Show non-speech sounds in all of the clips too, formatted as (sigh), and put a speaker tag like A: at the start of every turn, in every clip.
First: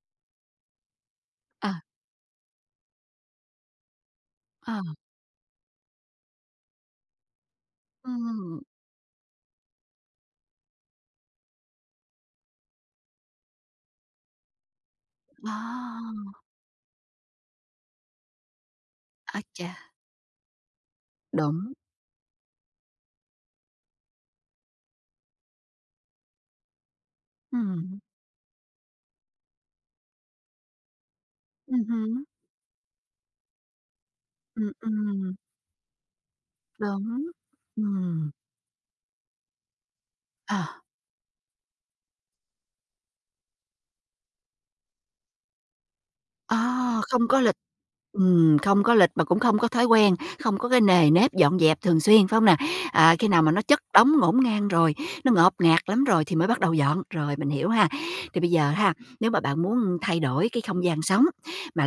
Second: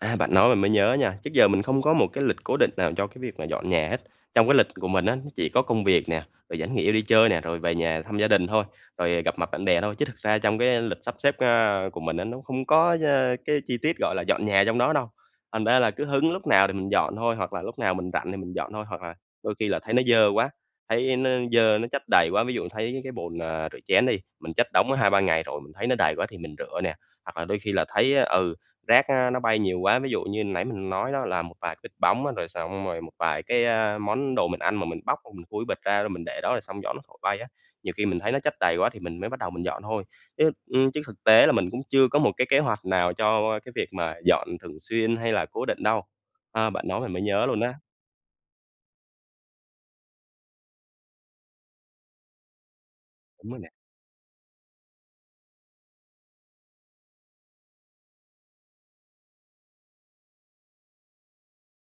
A: À, bạn nói mình mới nhớ nha. Trước giờ mình
B: À.
A: không có một cái lịch cố định nào cho cái việc mà dọn nhà hết. Trong cái lịch của
B: Ừm.
A: mình á, nó chỉ có công việc nè, rồi vẫn nghỉ đi chơi nè, rồi về nhà thăm gia đình
B: Ừm.
A: thôi, rồi gặp mặt bạn bè thôi. Chứ thực ra trong cái lịch sắp xếp, a, của mình á nó không có, ơ, cái chi tiết, gọi là, dọn nhà trong đó đâu, thành ra là cứ hứng
B: À!
A: lúc nào thì mình dọn thôi. Hoặc là lúc nào mình rảnh thì mình dọn thôi, hoặc là
B: Ái
A: đôi khi là
B: chà.
A: thấy nó dơ quá, thấy nó
B: Đúng.
A: dơ nó chất đầy quá. Ví dụ thấy cái bồn, ờ, rửa chén đi, mình chất đống đó 2-3 ngày rồi mình thấy nó đầy quá thì mình rửa nè. Hoặc là đôi khi là
B: Ừm.
A: thấy, ừ, rác, ơ, nó bay nhiều quá, ví dụ như nãy mình nói đó, là một vài cái
B: Ừm
A: bịch
B: hứm.
A: bóng, rồi xong rồi một vài cái, a, món đồ mình
B: Ừm,
A: ăn mà mình bóc
B: ừm.
A: mình khui bịch ra rồi mình để đó, rồi xong gió nó thổi
B: Đúng,
A: bay á. Nhiều khi mình
B: ừm.
A: thấy nó chất đầy quá thì mình mới bắt đầu mình dọn thôi. Chứ,
B: À.
A: ưm, chứ thực tế là mình cũng chưa có một cái kế hoạch nào cho cái việc mà dọn thường xuyên hay là cố định đâu. Ờ, bạn
B: À!
A: nói mình mới
B: Không có
A: nhớ
B: lịch.
A: luôn á.
B: Ừm, không có lịch mà cũng không có thói quen, không có cái nề nếp dọn dẹp thường xuyên, phải hông nè? À, khi nào mà
A: Đúng rồi
B: nó
A: nè.
B: chất đống ngổn ngang rồi, nó ngộp ngạt lắm rồi thì mới bắt đầu dọn. Rồi, mình hiểu ha. Thì bây giờ ha, nếu mà bạn muốn thay đổi cái không gian sống mà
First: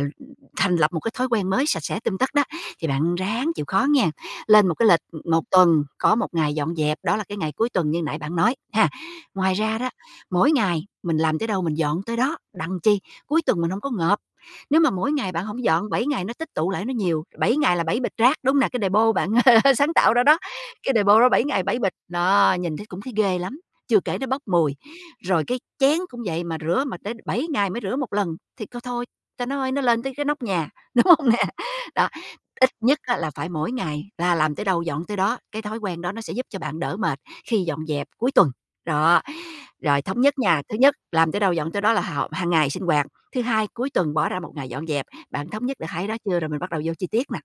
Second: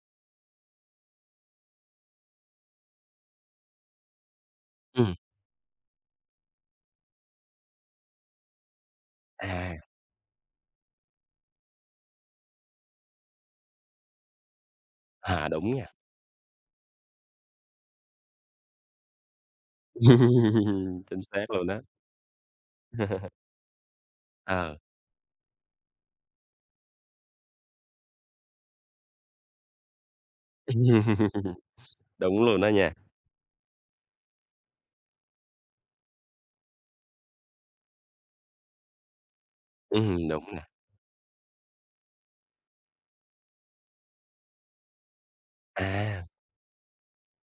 B: thành lập một cái thói quen mới sạch sẽ tươm tất đó, thì bạn ráng chịu khó nghen. Lên một cái lịch,
A: Ừm.
B: ừm, 1 tuần có 1 ngày dọn dẹp, đó là cái ngày cuối tuần như nãy bạn nói, ha. Ngoài ra
A: À.
B: đó, mỗi ngày mình làm tới đâu mình dọn tới đó, đặng chi? Cuối tuần mình hông có ngộp. Nếu mà mỗi ngày bạn
A: À,
B: hổng
A: đúng nha.
B: dọn, 7 ngày nó tích tụ lại nó nhiều, 7 ngày là 7 bịch rác, đúng hông nè? Cái đề-pô bạn (laughs) sáng tạo ra đó, cái
A: (laughs)
B: đề-pô
A: Chính
B: đó 7
A: xác
B: ngày
A: luôn
B: 7
A: á.
B: bịch đó nhìn thấy cũng thấy
A: (laughs)
B: ghê lắm, chưa kể nó bốc
A: Ờ.
B: mùi. Rồi cái chén cũng vậy, mà rửa mà tới 7 ngày mới rửa 1 lần thì c thôi, ta nói nó lên tới cái nóc nhà, đúng hông nè?
A: (laughs)
B: Đó,
A: Đúng luôn á
B: ít
A: nha.
B: nhất á, là phải mỗi ngày là làm tới đâu dọn tới đó. Cái thói quen đó nó sẽ giúp cho bạn đỡ mệt khi dọn dẹp cuối tuần. Đó, rồi thống
A: Ừm,
B: nhất
A: đúng
B: nha,
A: nè.
B: thứ nhất, làm tới đâu dọn tới đó là h hàng ngày sinh hoạt. Thứ hai, cuối tuần bỏ ra 1 ngày dọn dẹp. Bạn thống nhất được 2 đó
A: À!
B: chưa, rồi mình bắt đầu vô chi tiết nè?